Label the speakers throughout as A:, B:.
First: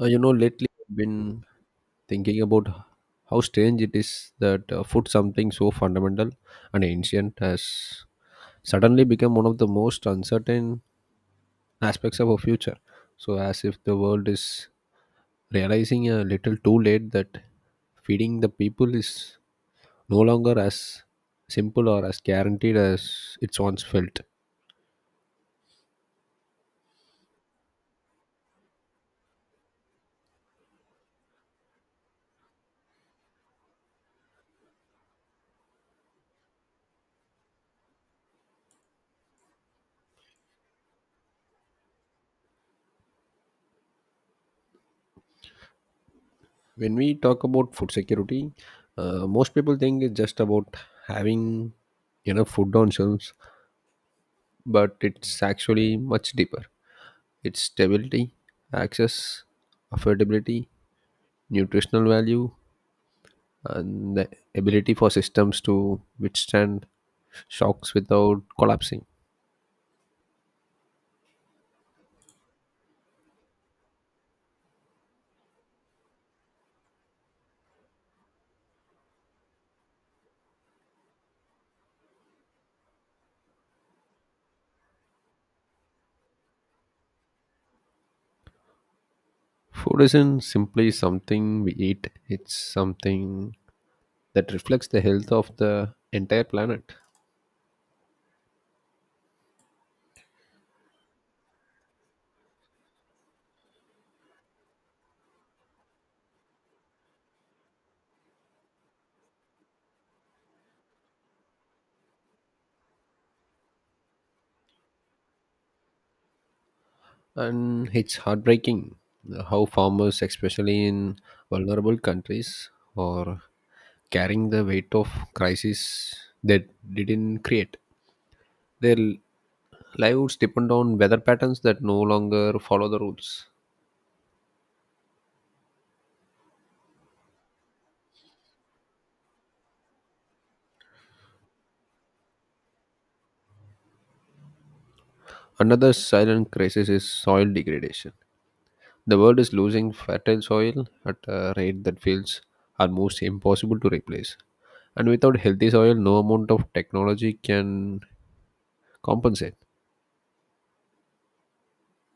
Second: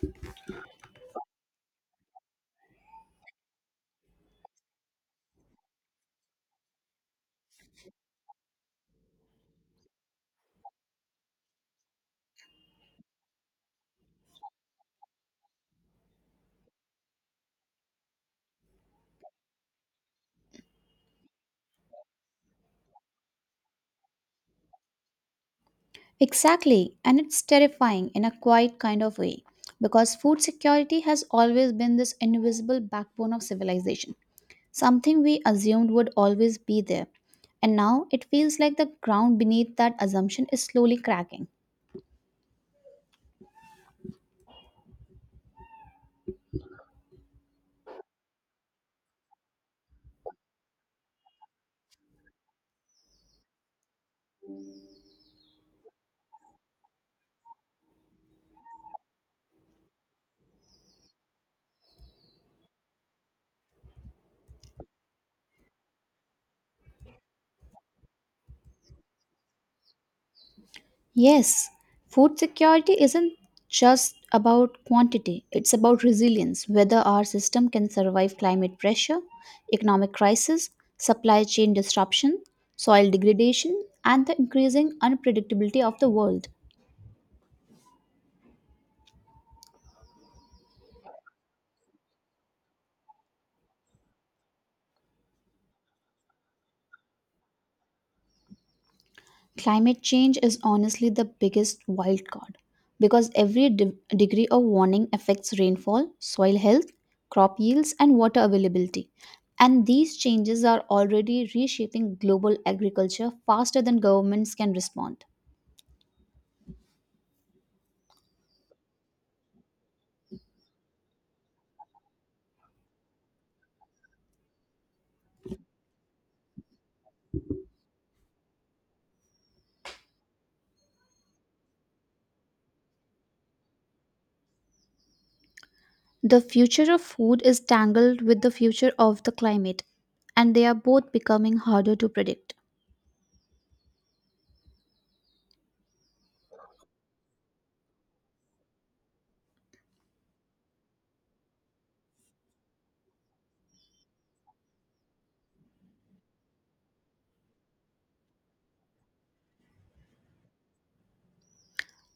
A: Lately I've been thinking about how strange it is that food, something so fundamental and ancient, has suddenly become one of the most uncertain aspects of our future. So, as if the world is realizing a little too late that feeding the people is no longer as simple or as guaranteed as it once felt.
B: Exactly, and it's terrifying in a quiet kind of way because food security has always been this invisible backbone of civilization, something we assumed would always be there. And now it feels like the ground beneath that assumption is slowly cracking.
A: When we talk about food security, most people think it's just about having enough food on shelves, but it's actually much deeper. It's stability, access, affordability, nutritional value, and the ability for systems to withstand shocks without collapsing.
B: Yes, food security isn't just about quantity, it's about resilience, whether our system can survive climate pressure, economic crisis, supply chain disruption, soil degradation, and the increasing unpredictability of the world.
A: Food isn't simply something we eat, it's something that reflects the health of the entire planet.
B: Climate change is honestly the biggest wild card because every degree of warning affects rainfall, soil health, crop yields, and water availability. And these changes are already reshaping global agriculture faster than governments can respond.
A: And it's heartbreaking how farmers, especially in vulnerable countries, are carrying the weight of crisis that didn't create. Their livelihoods depend on weather patterns that no longer follow the rules.
B: The future of food is tangled with the future of the climate, and they are both becoming harder to predict.
A: Another silent crisis is soil degradation. The world is losing fertile soil at a rate that feels almost impossible to replace. And without healthy soil, no amount of technology can compensate.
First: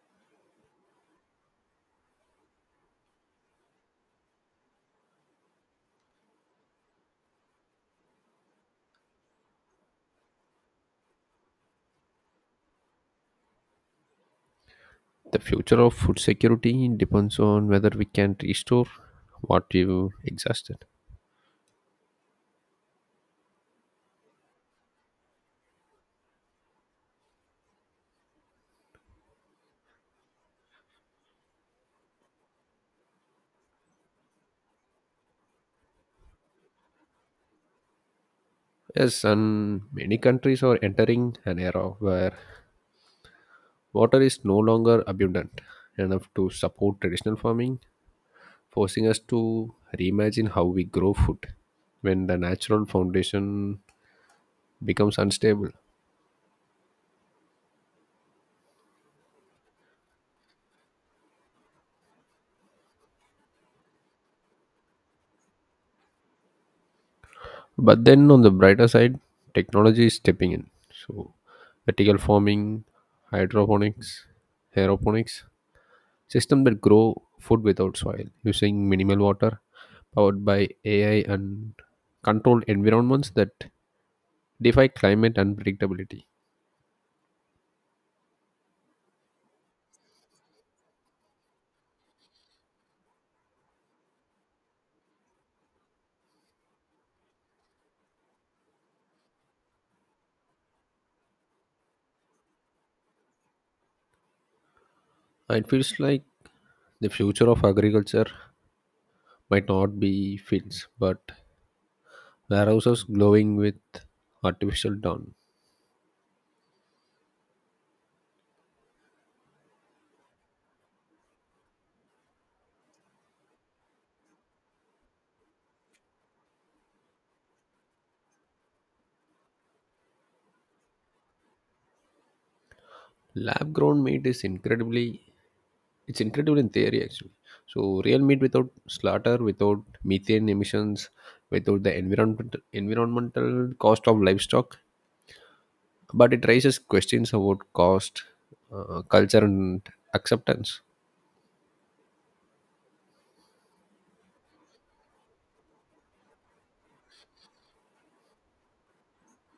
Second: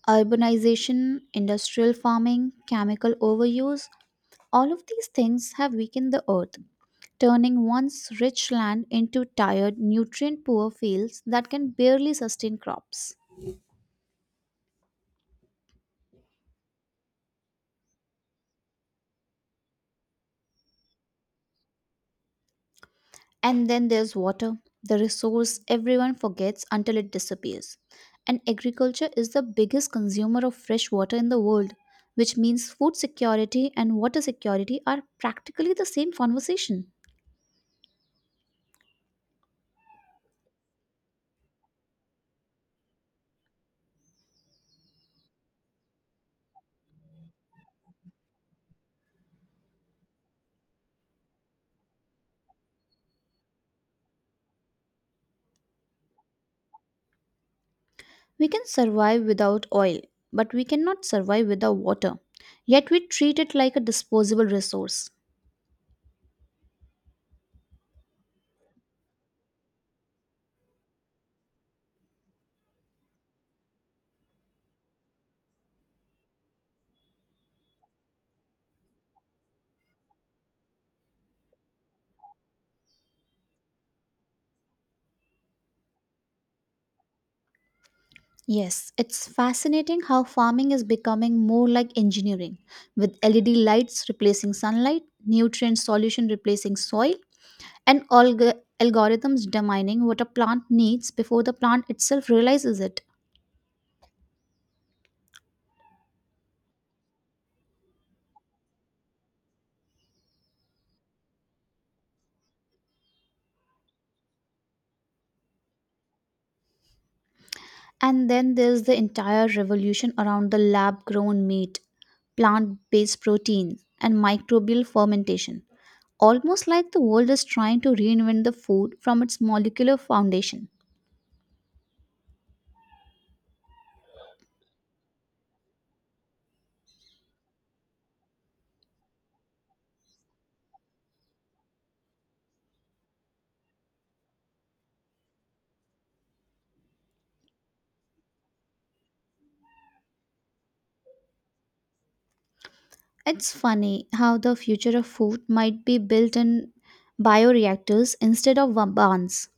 B: Urbanization, industrial farming, chemical overuse, all of these things have weakened the earth, turning once rich land into tired, nutrient poor fields that can barely sustain crops.
A: The future of food security depends on whether we can restore what we've exhausted.
B: And then there's water, the resource everyone forgets until it disappears. And agriculture is the biggest consumer of fresh water in the world, which means food security and water security are practically the same conversation.
A: Yes, and many countries are entering an era where water is no longer abundant enough to support traditional farming, forcing us to reimagine how we grow food when the natural foundation becomes unstable.
B: We can survive without oil, but we cannot survive without water. Yet we treat it like a disposable resource.
A: But then on the brighter side, technology is stepping in. So, vertical farming, hydroponics, aeroponics, system that grow food without soil, using minimal water, powered by AI and controlled environments that defy climate unpredictability.
B: Yes, it's fascinating how farming is becoming more like engineering, with LED lights replacing sunlight, nutrient solution replacing soil, and algorithms determining what a plant needs before the plant itself realizes it.
A: It feels like the future of agriculture might not be fields, but warehouses glowing with artificial dawn.
B: And then there's the entire revolution around the lab grown meat, plant based protein, and microbial fermentation. Almost like the world is trying to reinvent the food from its molecular foundation.
A: Lab grown meat is incredibly it's incredible in theory actually. So real meat without slaughter, without methane emissions, without the environmental cost of livestock, but it raises questions about cost, culture, and acceptance.
B: It's funny how the future of food might be built in bioreactors instead of barns.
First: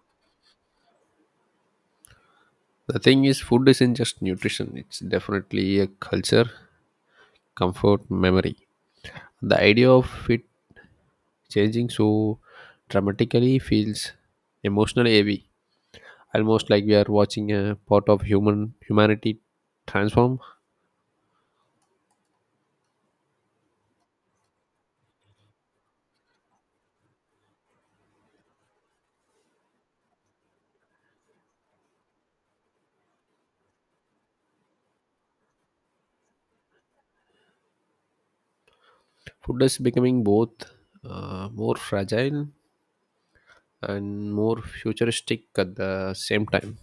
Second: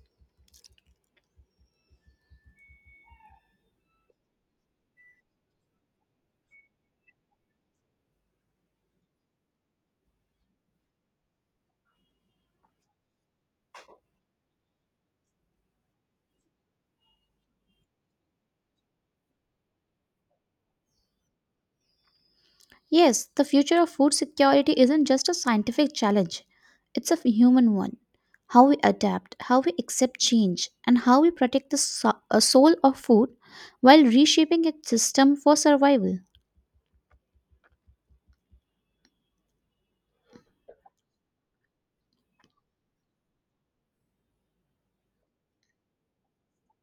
A: The thing is, food isn't just nutrition, it's definitely a culture, comfort, memory. The idea of it changing so dramatically feels emotionally heavy, almost like we are watching a part of humanity transform.
B: Yes, the future of food security isn't just a scientific challenge, it's a human one. How we adapt, how we accept change, and how we protect the soul of food while reshaping its system for survival.
A: Food is becoming both more fragile and more futuristic at the same time.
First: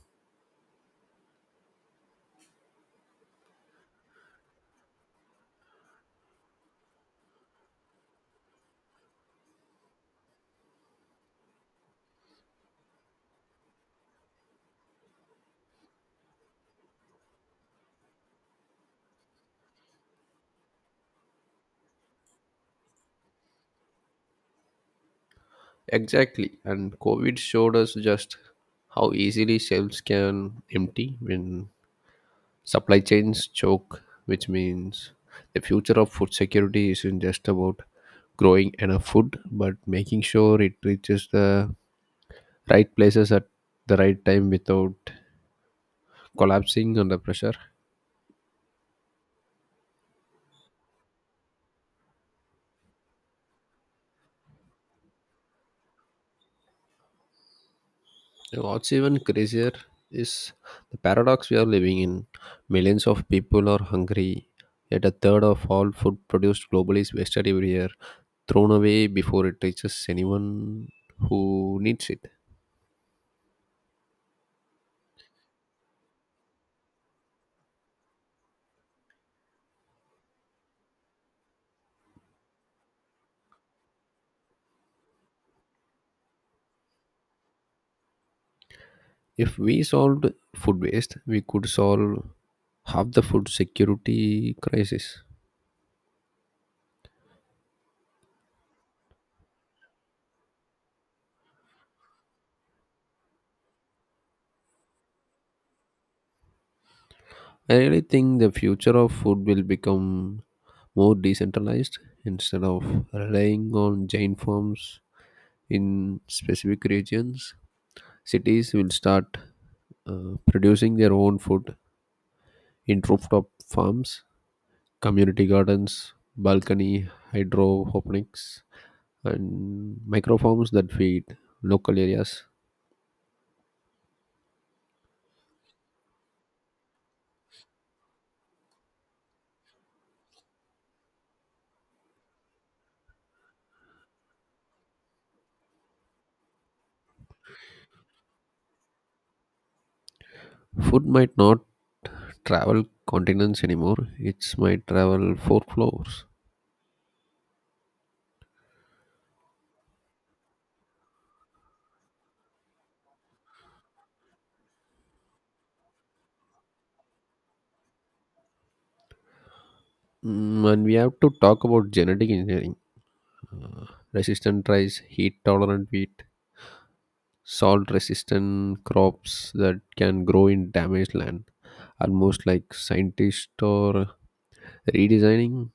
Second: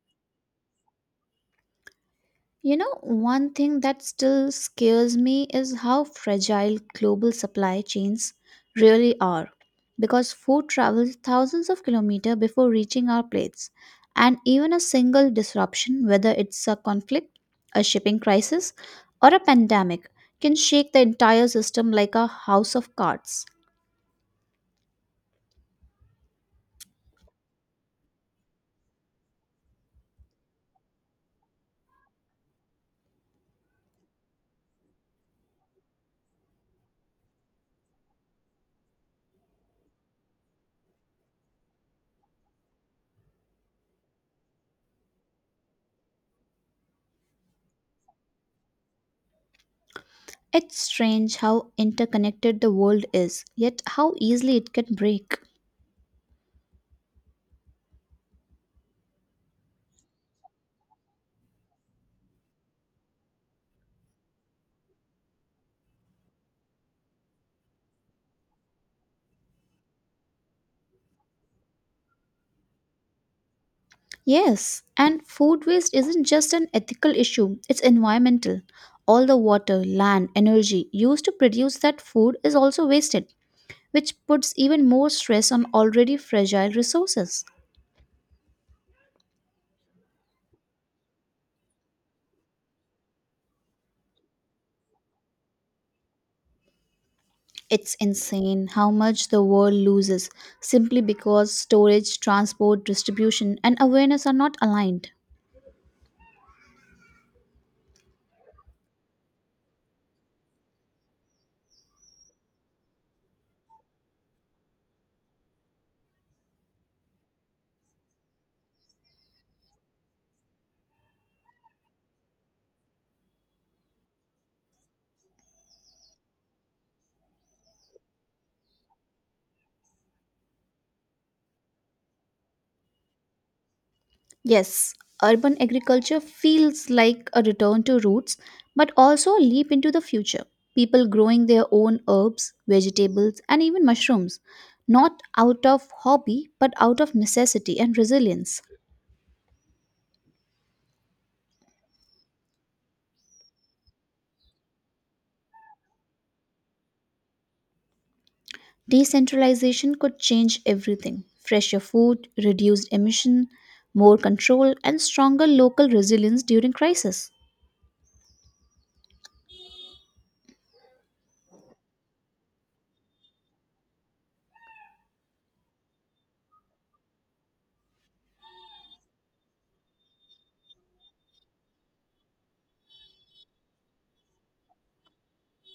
B: You know, one thing that still scares me is how fragile global supply chains really are because food travels thousands of kilometers before reaching our plates. And even a single disruption, whether it's a conflict, a shipping crisis, or a pandemic, can shake the entire system like a house of cards.
A: Exactly. And COVID showed us just how easily shelves can empty when supply chains choke, which means the future of food security isn't just about growing enough food, but making sure it reaches the right places at the right time without collapsing under pressure.
B: It's strange how interconnected the world is, yet how easily it can break.
A: And what's even crazier is the paradox we are living in. Millions of people are hungry, yet a third of all food produced globally is wasted every year, thrown away before it reaches anyone who needs it.
B: Yes, and food waste isn't just an ethical issue, it's environmental. All the water, land, energy used to produce that food is also wasted, which puts even more stress on already fragile resources.
A: If we solved food waste, we could solve half the food security crisis.
B: It's insane how much the world loses simply because storage, transport, distribution, and awareness are not aligned.
A: I really think the future of food will become more decentralized instead of relying on giant farms in specific regions. Cities will start producing their own food in rooftop farms, community gardens, balcony hydroponics, and microforms that feed local areas.
B: Yes, urban agriculture feels like a return to roots, but also a leap into the future. People growing their own herbs, vegetables, and even mushrooms, not out of hobby, but out of necessity and resilience.
A: Food might not travel continents anymore, it might travel four floors.
B: Decentralization could change everything fresher food, reduced emission, more control, and stronger local resilience during crisis.
A: And we have to talk about genetic engineering. Uh, Resistant rice, heat tolerant wheat, salt resistant crops that can grow in damaged land. Almost like scientists or redesigning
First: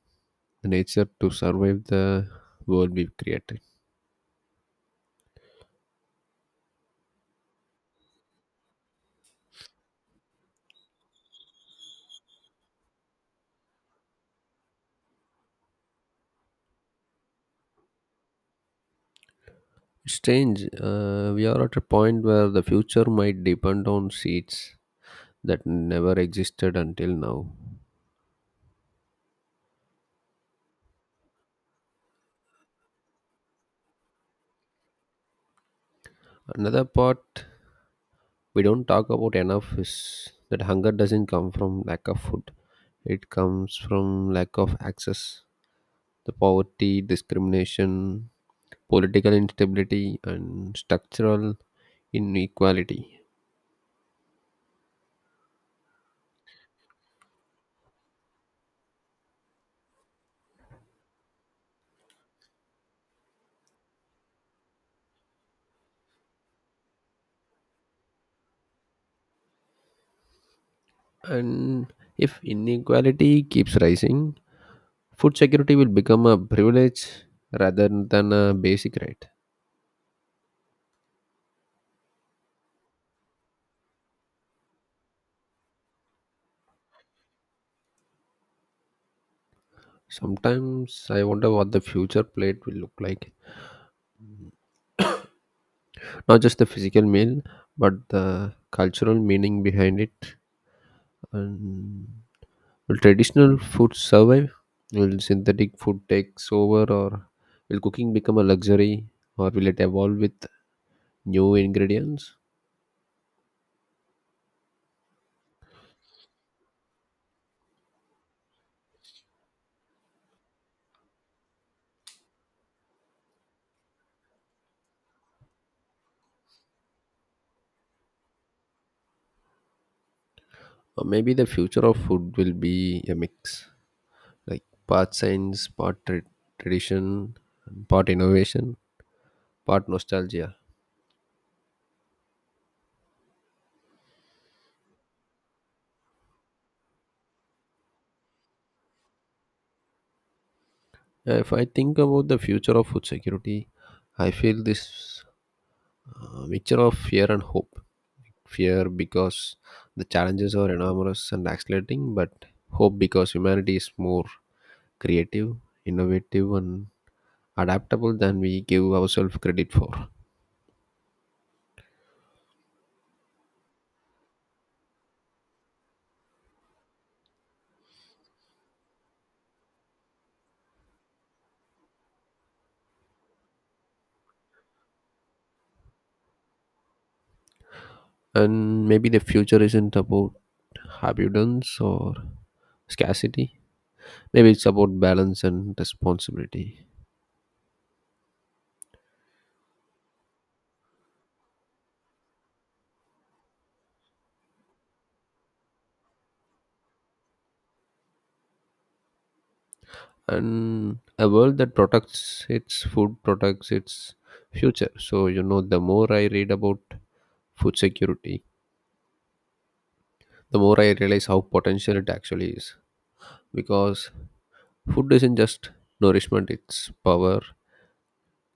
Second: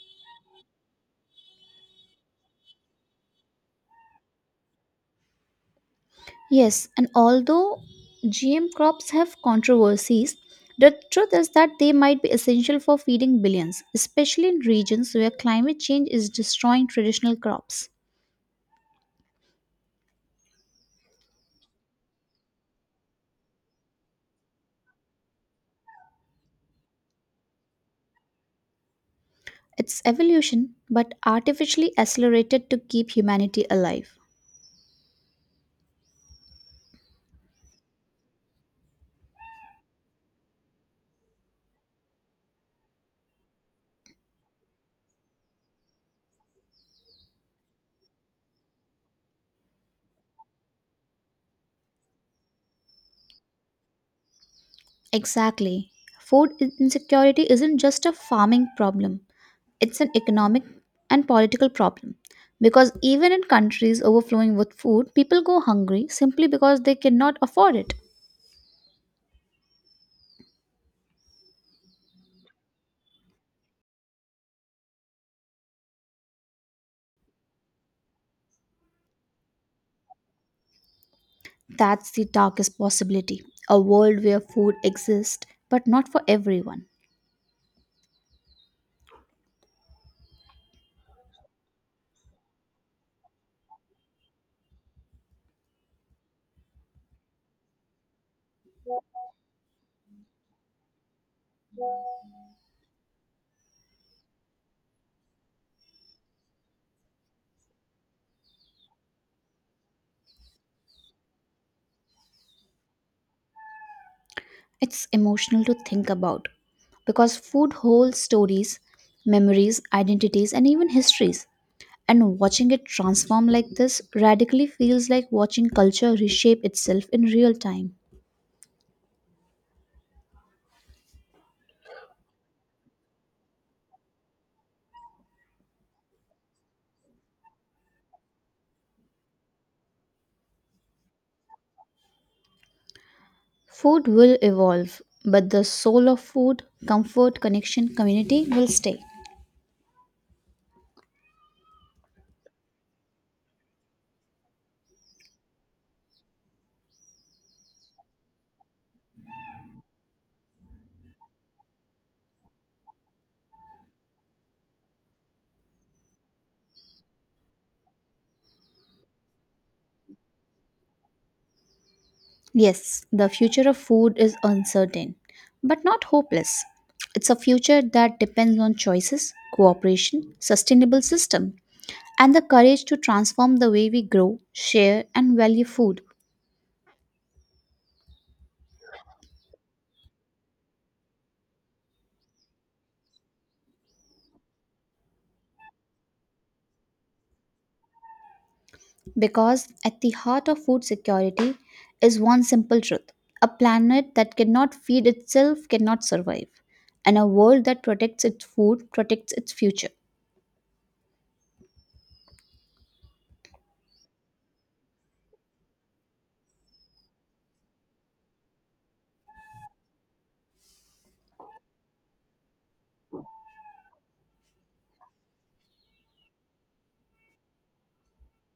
A: nature to survive the world we've created.
B: Yes, and although GM crops have controversies, the truth is that they might be essential for feeding billions, especially in regions where climate change is destroying traditional crops.
A: Strange, we are at a point where the future might depend on seeds that never existed until now.
B: It's evolution, but artificially accelerated to keep humanity alive.
A: Another part we don't talk about enough is that hunger doesn't come from lack of food, it comes from lack of access. The poverty, discrimination, political instability, and structural inequality.
B: Exactly. Food insecurity isn't just a farming problem, it's an economic and political problem. Because even in countries overflowing with food, people go hungry simply because they cannot afford it.
A: And if inequality keeps rising, food security will become a privilege rather than a basic right.
B: That's the darkest possibility a world where food exists, but not for everyone.
A: Sometimes I wonder what the future plate will look like. Not just the physical meal, but the cultural meaning behind it. And will traditional food survive? Will synthetic food takes over, or will cooking become a luxury, or will it evolve with new ingredients?
B: It's emotional to think about because food holds stories, memories, identities, and even histories. And watching it transform like this radically feels like watching culture reshape itself in real time.
A: Or maybe the future of food will be a mix, like part science, tradition, and part innovation, part nostalgia.
B: Food will evolve, but the soul of food, comfort, connection, community will stay.
A: If I think about the future of food security, I feel this mixture of fear and hope. Fear because the challenges are enormous and accelerating, but hope because humanity is more creative, innovative, and adaptable than we give ourselves credit for.
B: Yes, the future of food is uncertain, but not hopeless. It's a future that depends on choices, cooperation, sustainable system, and the courage to transform the way we grow, share, and value food.
A: And maybe the future isn't about abundance or scarcity. Maybe it's about balance and responsibility.
B: Because at the heart of food security is one simple truth a planet that cannot feed itself cannot survive, and a world that protects its food protects its future.
A: And a world that protects its food protects its future. So, the more I read about food security, the more I realize how potential it actually is, because food isn't just nourishment, it's power,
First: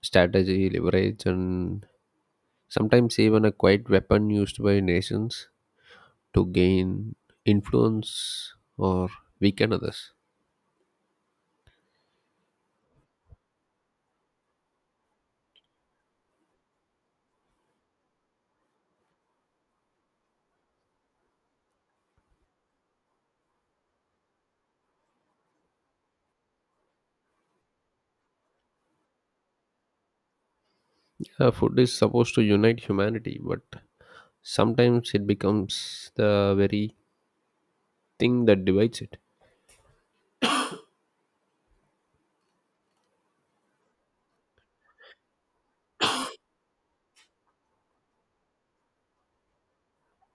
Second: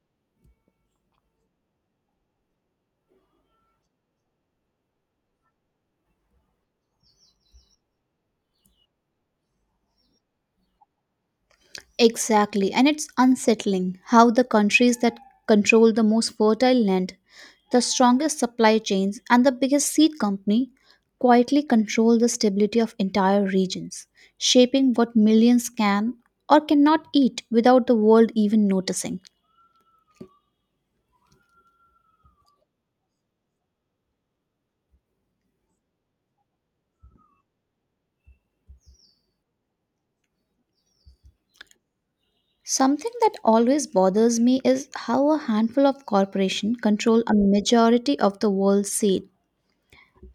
A: strategy, leverage, and sometimes even a quiet weapon used by nations to gain influence or weaken others.
B: Exactly, and it's unsettling how the countries that control the most fertile land, the strongest supply chains, and the biggest seed company quietly control the stability of entire regions, shaping what millions can or cannot eat without the world even noticing.
A: Food is supposed to unite humanity, but sometimes it becomes the very thing that divides it.
B: Something that always bothers me is how a handful of corporations control a majority of the world's seed.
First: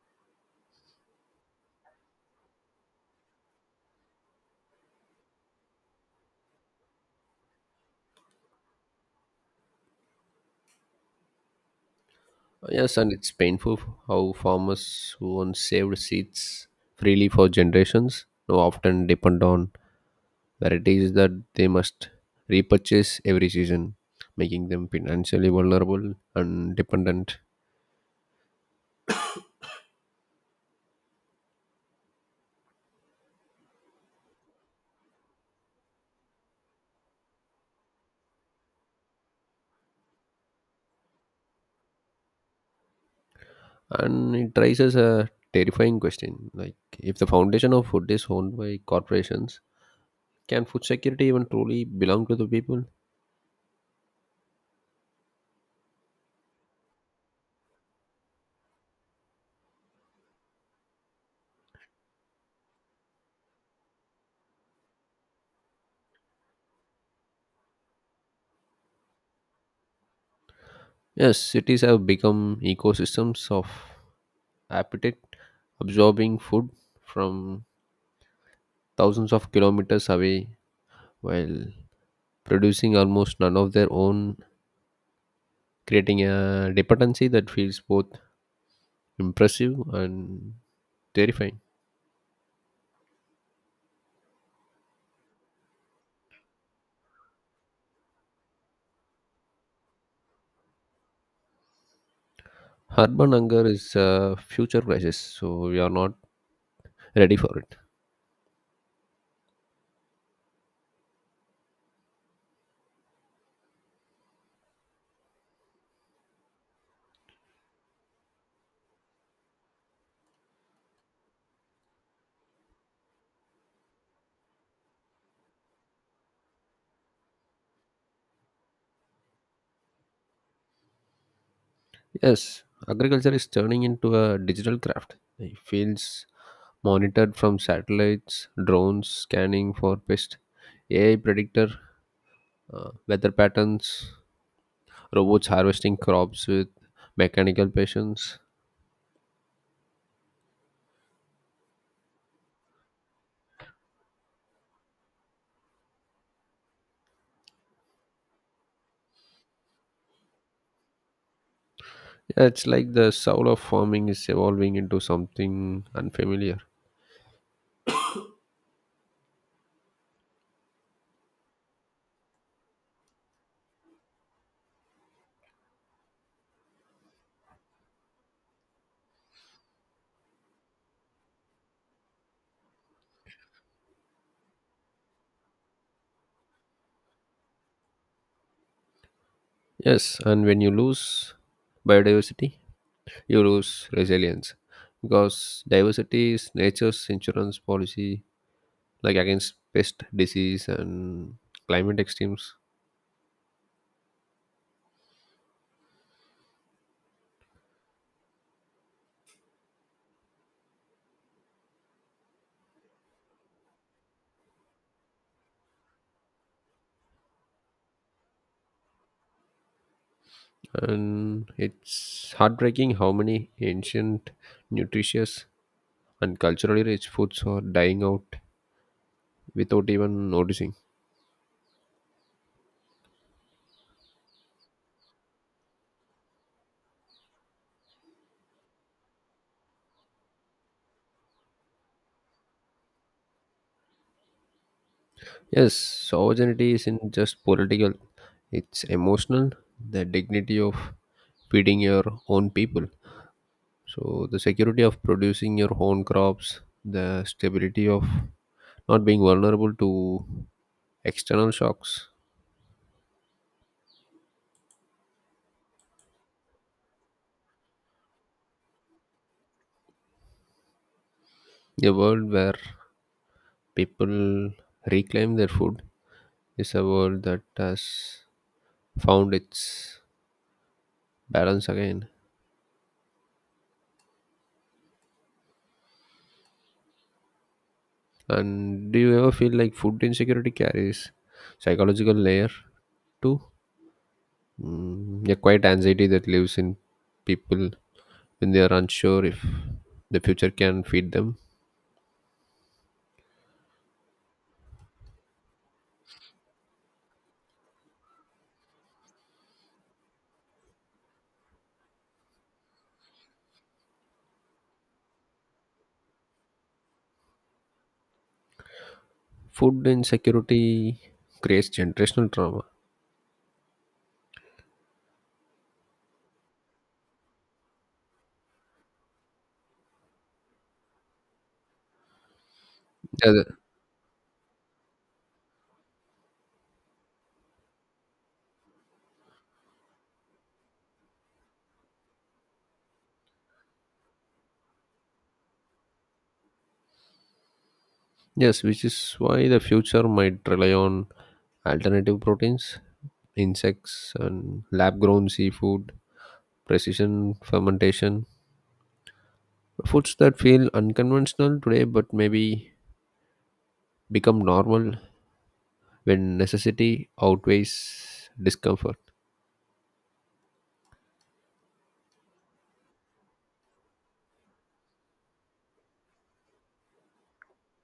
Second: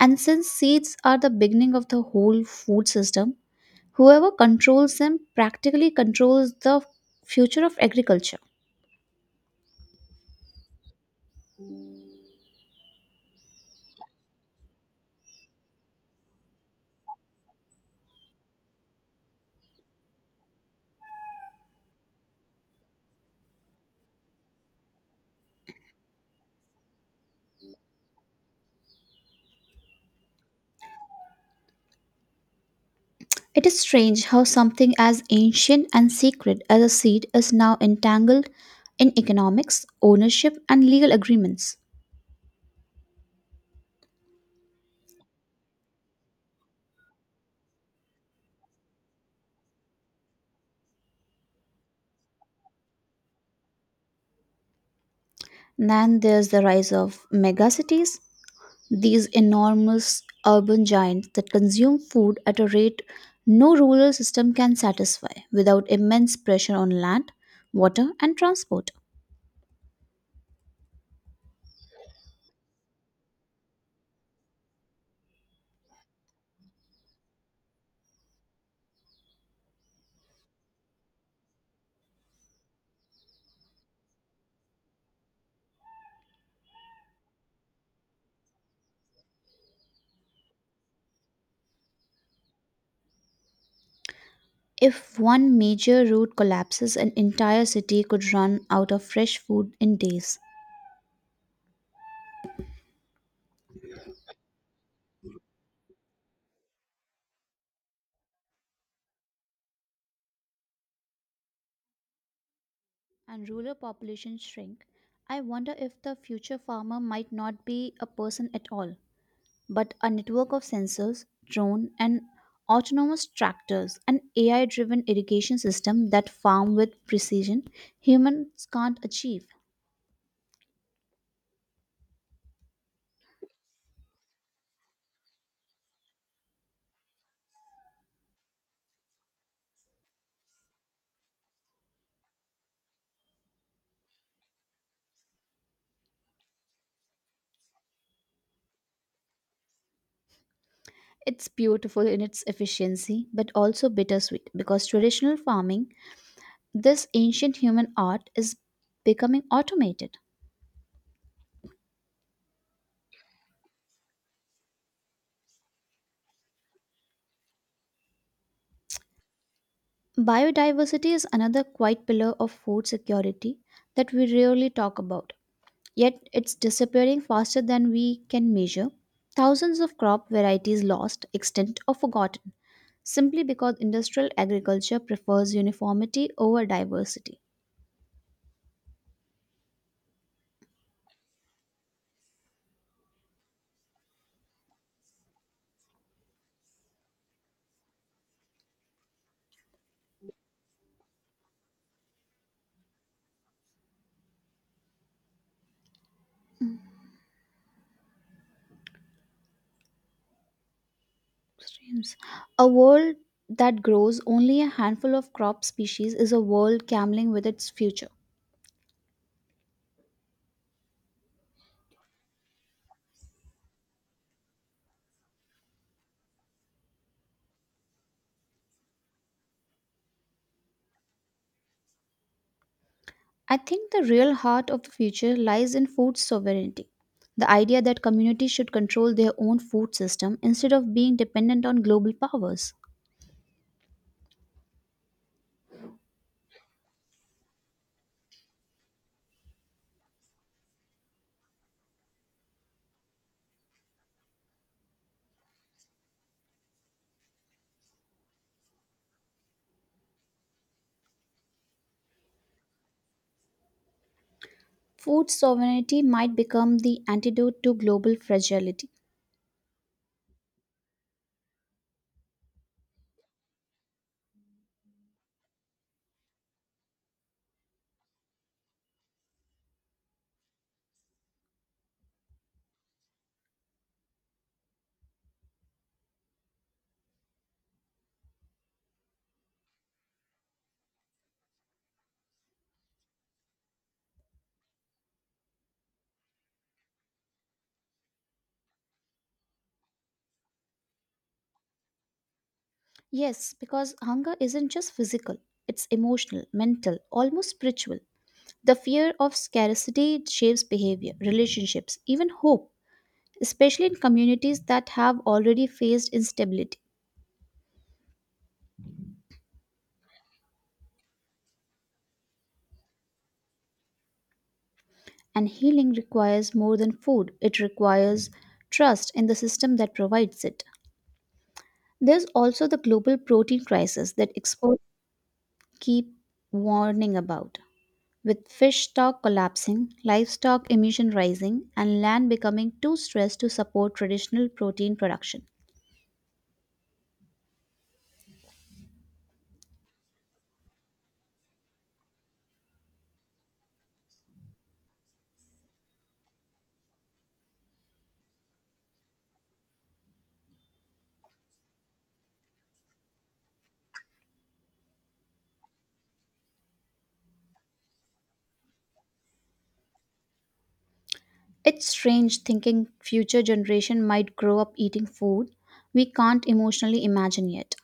B: And since seeds are the beginning of the whole food system, whoever controls them practically controls the future of agriculture.
A: Yes, and it's painful how farmers who once saved seeds freely for generations now often depend on varieties that they must repurchase every season, making them financially vulnerable and dependent.
B: It is strange how something as ancient and sacred as a seed is now entangled in economics, ownership, and legal agreements.
A: And it raises a terrifying question like, if the foundation of food is owned by corporations, can food security even truly belong to the people?
B: Then there's the rise of megacities, these enormous urban giants that consume food at a rate no rural system can satisfy without immense pressure on land, water, and transport.
A: Yes, cities have become ecosystems of appetite, absorbing food from thousands of kilometers away while producing almost none of their own, creating a dependency that feels both impressive and terrifying.
B: If one major route collapses, an entire city could run out of fresh food in days
A: Urban hunger is a future crisis, so we are not ready for it.
B: and rural populations shrink. I wonder if the future farmer might not be a person at all, but a network of sensors, drone and autonomous tractors, an AI driven irrigation system that farm with precision humans can't achieve.
A: Yes, agriculture is turning into a digital craft. It feels monitored from satellites, drones scanning for pests, AI predictor weather patterns, robots harvesting crops with mechanical patience.
B: It's beautiful in its efficiency, but also bittersweet because traditional farming this ancient human art is becoming automated.
A: It's like the soul of farming is evolving into something unfamiliar.
B: Biodiversity is another quiet pillar of food security that we rarely talk about, yet it's disappearing faster than we can measure. Thousands of crop varieties lost, extinct, or forgotten simply because industrial agriculture prefers uniformity over diversity.
A: Yes, and when you lose biodiversity, you lose resilience because diversity is nature's insurance policy, like against pest, disease, and climate extremes.
B: Streams. A world that grows only a handful of crop species is a world gambling with its future.
A: And it's heartbreaking how many ancient, nutritious, and culturally rich foods are dying out without even noticing.
B: I think the real heart of the future lies in food sovereignty. The idea that communities should control their own food system instead of being dependent on global powers.
A: Yes, sovereignty isn't just political, it's emotional, the dignity of feeding your own people, so the security of producing your own crops, the stability of not being vulnerable to external shocks.
B: Food sovereignty might become the antidote to global fragility.
A: A world where people reclaim their food is a world that has found its balance again. And do you ever feel like food insecurity carries psychological layer too? Mm, yeah, quite anxiety that lives in people when they are unsure if the future can feed them.
B: Yes, because hunger isn't just physical, it's emotional, mental, almost spiritual. The fear of scarcity shapes behavior, relationships, even hope, especially in communities that have already faced instability.
A: Food insecurity creates generational trauma.
B: And healing requires more than food, it requires trust in the system that provides it. There's also the global
A: Yeah,
B: protein crisis that experts keep warning about, with fish stock collapsing, livestock emission rising, and land becoming too stressed to support traditional protein production.
A: yes, which is why the future might rely on alternative proteins, insects, and lab grown seafood, precision fermentation. Foods that feel unconventional today but maybe become normal when necessity outweighs discomfort.
B: It's strange thinking future generation might grow up eating food we can't emotionally imagine yet.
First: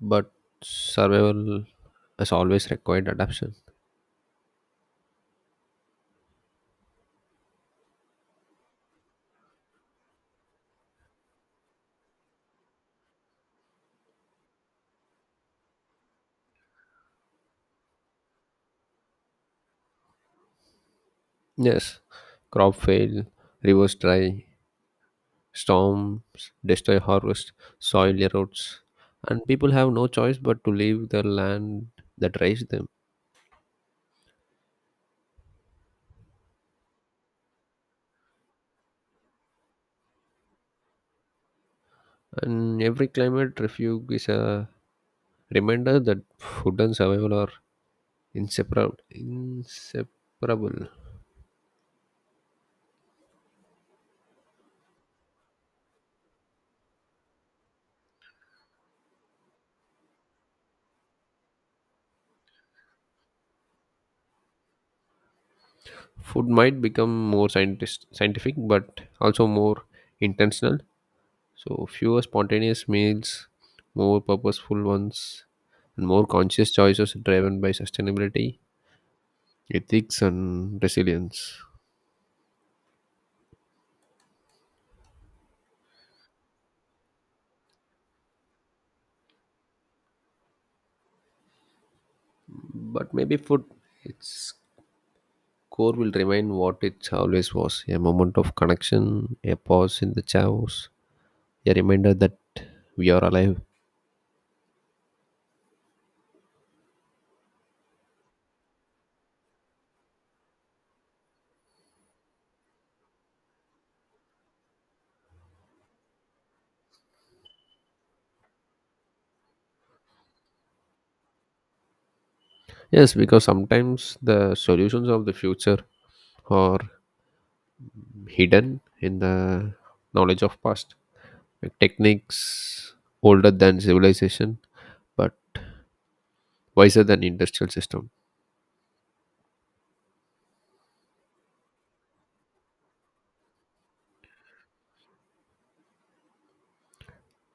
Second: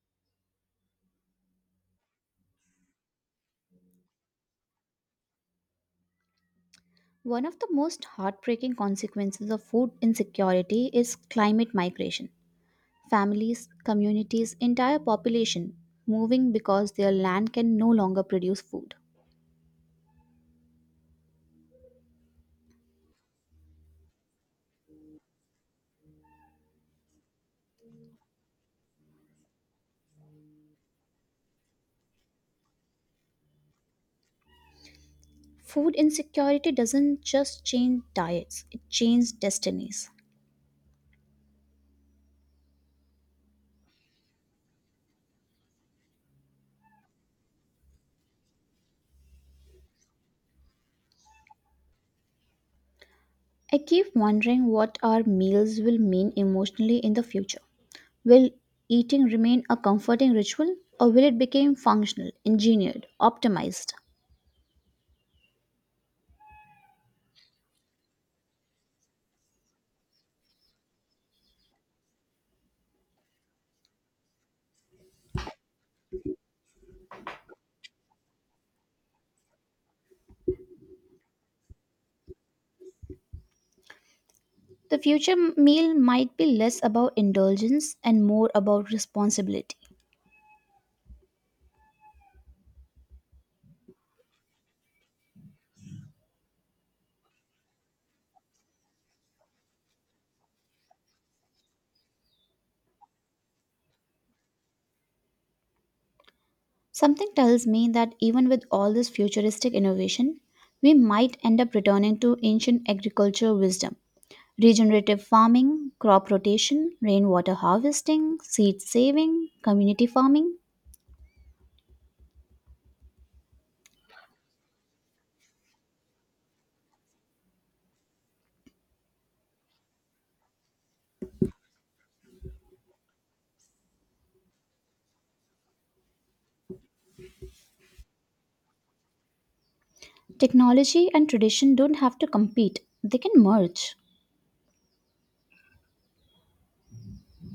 A: But survival has always required adaptation.
B: One of the most heartbreaking consequences of food insecurity is climate migration. Families, communities, entire population moving because their land can no longer produce food.
A: Yes, crop fail, rivers dry, storms destroy harvest, soil erodes, and people have no choice but to leave the land that raised them.
B: Food insecurity doesn't just change diets, it changes destinies.
A: And every climate refuge is a reminder that food and survival are inseparable. Inseparable.
B: I keep wondering what our meals will mean emotionally in the future. Will eating remain a comforting ritual or will it become functional, engineered, optimized?
A: Food might become more scientific, but also more intentional. So, fewer spontaneous meals, more purposeful ones, and more conscious choices driven by sustainability, ethics, and resilience.
B: The future meal might be less about indulgence and more about responsibility.
A: But maybe food, its core will remain what it always was, a moment of connection, a pause in the chaos, a reminder that we are alive.
B: Something tells me that even with all this futuristic innovation, we might end up returning to ancient agriculture wisdom. Regenerative farming, crop rotation, rainwater harvesting, seed saving, community farming.
A: Yes, because sometimes the solutions of the future are hidden in the knowledge of past, techniques older than civilization but wiser than industrial system.
B: Technology and tradition don't have to compete, they can merge.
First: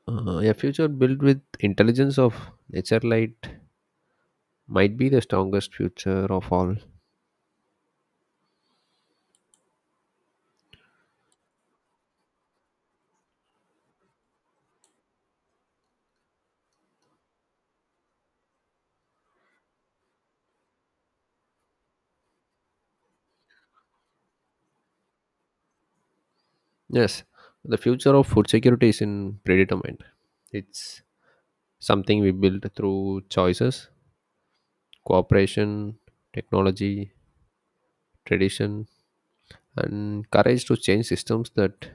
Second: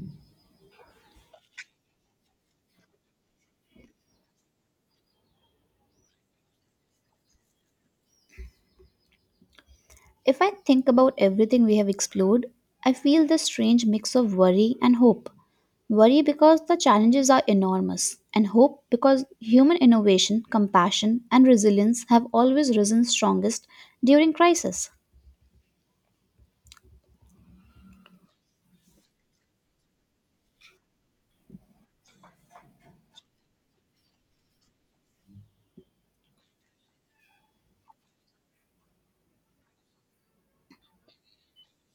A: A future built with intelligence of nature light might be the strongest future of all.
B: If I think about everything we have explored, I feel this strange mix of worry and hope. Worry because the challenges are enormous, and hope because human innovation, compassion, and resilience have always risen strongest during crisis.
A: Yes, the future of food security is in predetermined. It's something we build through choices, cooperation, technology, tradition, and courage to change systems that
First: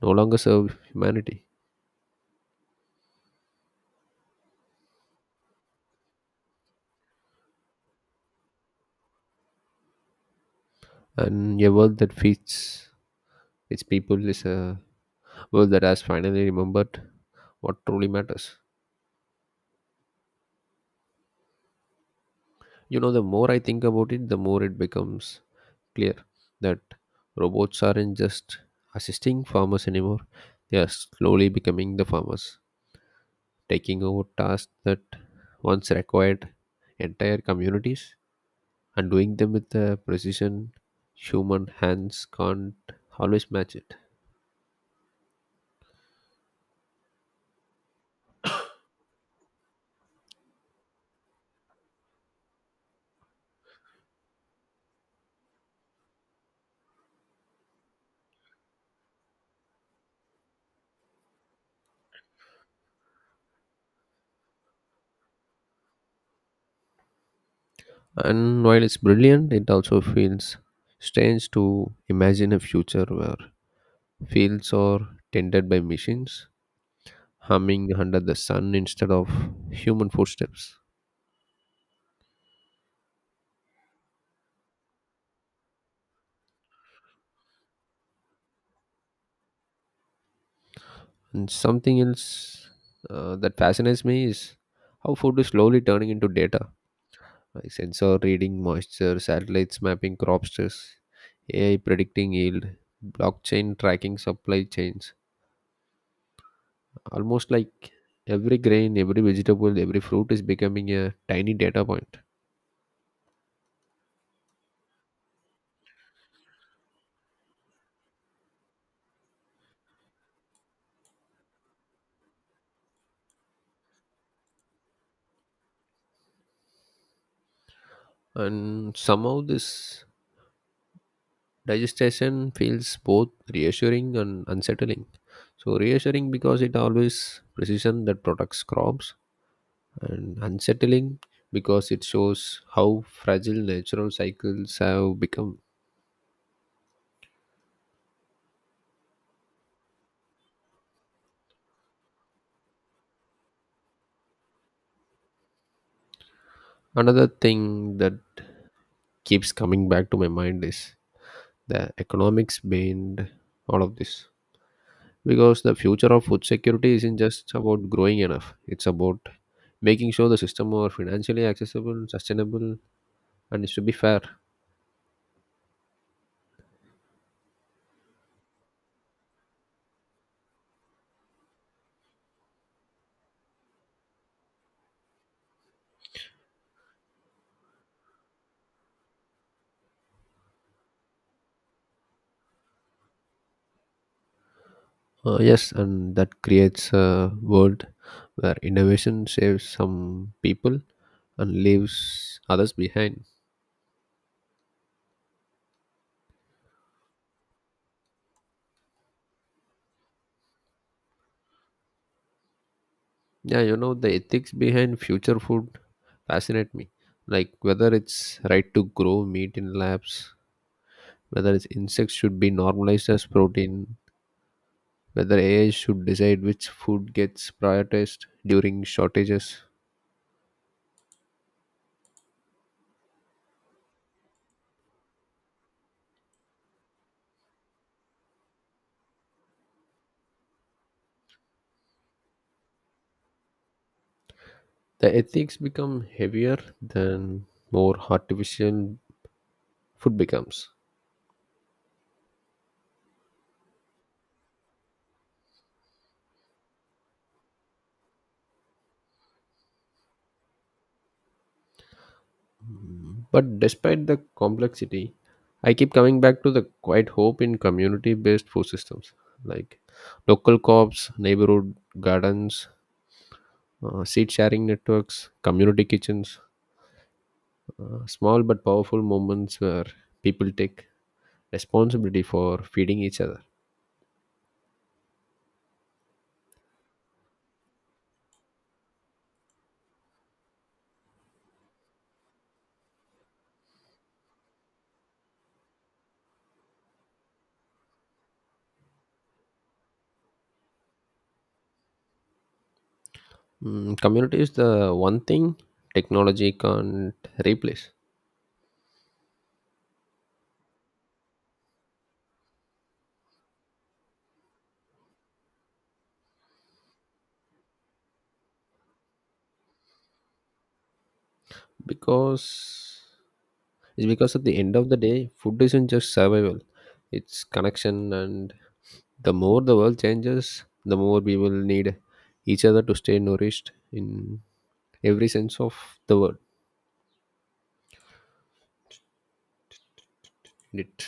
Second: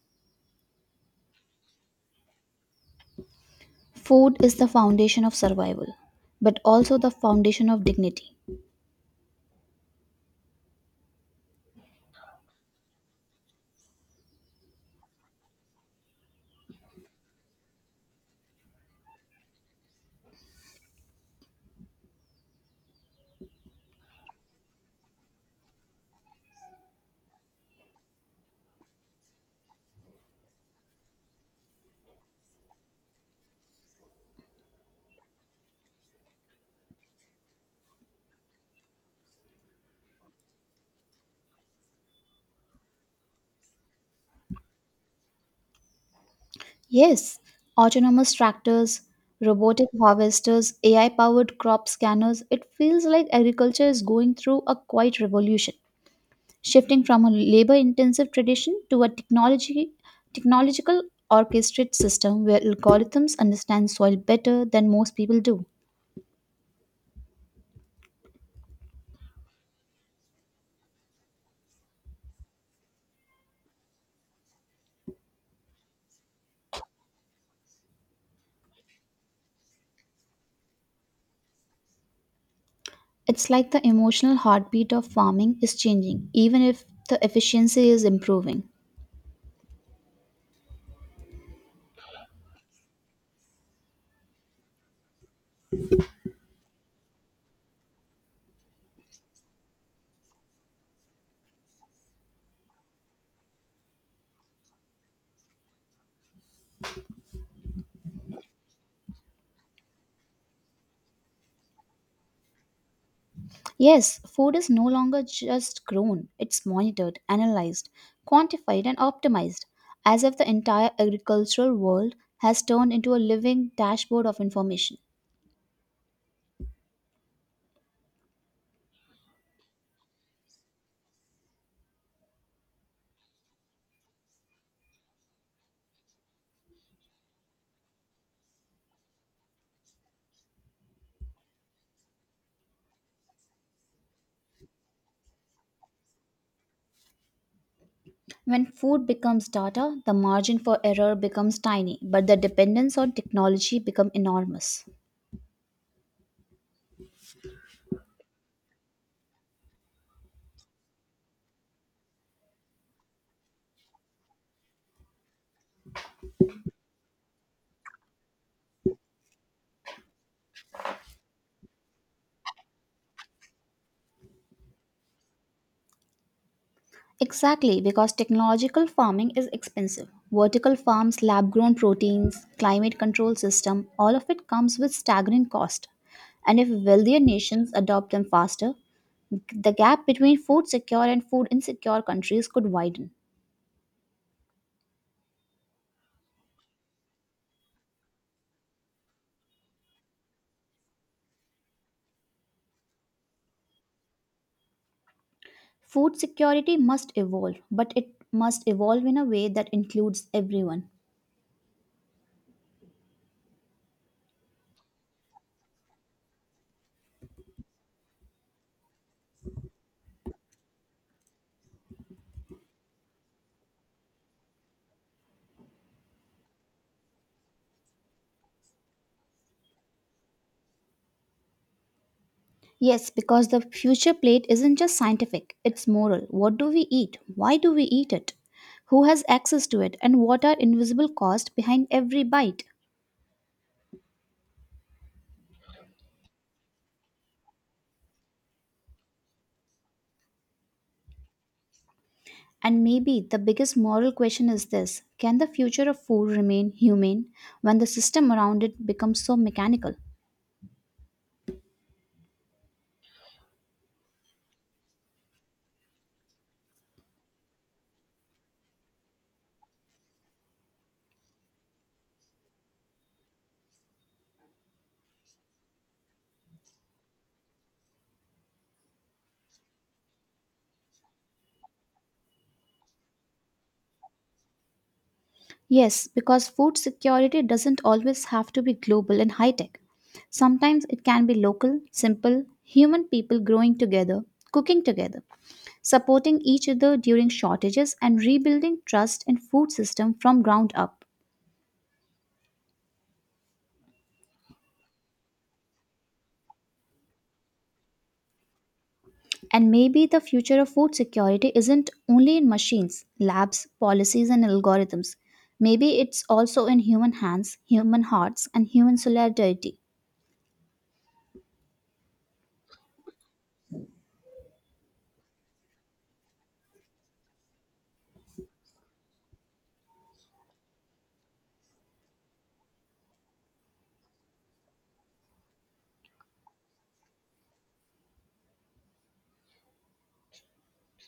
A: no longer serve humanity.
B: Food is the foundation of survival, but also the foundation of dignity.
A: And a world that feeds its people is a world that has finally remembered what truly matters. The more I think about it, the more it becomes clear that robots aren't just assisting farmers anymore, they are slowly becoming the farmers, taking over tasks that once required entire communities and doing them with the precision human hands can't always match it.
B: Yes, autonomous tractors, robotic harvesters, AI powered crop scanners, it feels like agriculture is going through a quiet revolution, shifting from a labor intensive tradition to a technology technological orchestrated system where algorithms understand soil better than most people do.
A: And while it's brilliant, it also feels strange to imagine a future where fields are tended by machines humming under the sun instead of human footsteps.
B: It's like the emotional heartbeat of farming is changing even if the efficiency is improving.
A: And something else that fascinates me is how food is slowly turning into data, like sensor reading moisture, satellites mapping crop stress, AI predicting yield, blockchain tracking supply chains. Almost like every grain, every vegetable, every fruit is becoming a tiny data point.
B: Yes, food is no longer just grown, it's monitored, analyzed, quantified and optimized, as if the entire agricultural world has turned into a living dashboard of information.
A: And somehow this digestion feels both reassuring and unsettling. So reassuring because it always precision that protects crops, and unsettling because it shows how fragile natural cycles have become.
B: When food becomes data, the margin for error becomes tiny, but the dependence on technology becomes enormous.
A: Another thing that keeps coming back to my mind is the economics behind all of this. Because the future of food security isn't just about growing enough; it's about making sure the system are financially accessible, sustainable, and it should be fair.
B: Exactly, because technological farming is expensive. Vertical farms, lab grown proteins, climate control system, all of it comes with staggering cost. And if wealthier nations adopt them faster, the gap between food secure and food insecure countries could widen.
A: Yes, and that creates a world where innovation saves some people and leaves others behind.
B: Food security must evolve, but it must evolve in a way that includes everyone.
A: Yeah, the ethics behind future food fascinate me. Like whether it's right to grow meat in labs, whether it's insects should be normalized as protein, whether AI should decide which food gets prioritized during shortages.
B: Yes, because the future plate isn't just scientific, it's moral. What do we eat? Why do we eat it? Who has access to it? And what are invisible costs behind every bite?
A: The ethics become heavier than more artificial food becomes.
B: And maybe the biggest moral question is this: can the future of food remain humane when the system around it becomes so mechanical?
A: But despite the complexity, I keep coming back to the quiet hope in community based food systems like local co ops, neighborhood gardens, seed sharing networks, community kitchens, small but powerful moments where people take responsibility for feeding each other.
B: Yes, because food security doesn't always have to be global and high tech. Sometimes it can be local, simple, human people growing together, cooking together, supporting each other during shortages and rebuilding trust in food system from ground up.
A: Mm, community is the one thing technology can't replace,
B: And maybe the future of food security isn't only in machines, labs, policies and algorithms. Maybe it's also in human hands, human hearts and human solidarity.
A: because because at the end of the day, food isn't just survival, it's connection and the more the world changes, the more we will need each other to stay nourished in every sense of the word. In it.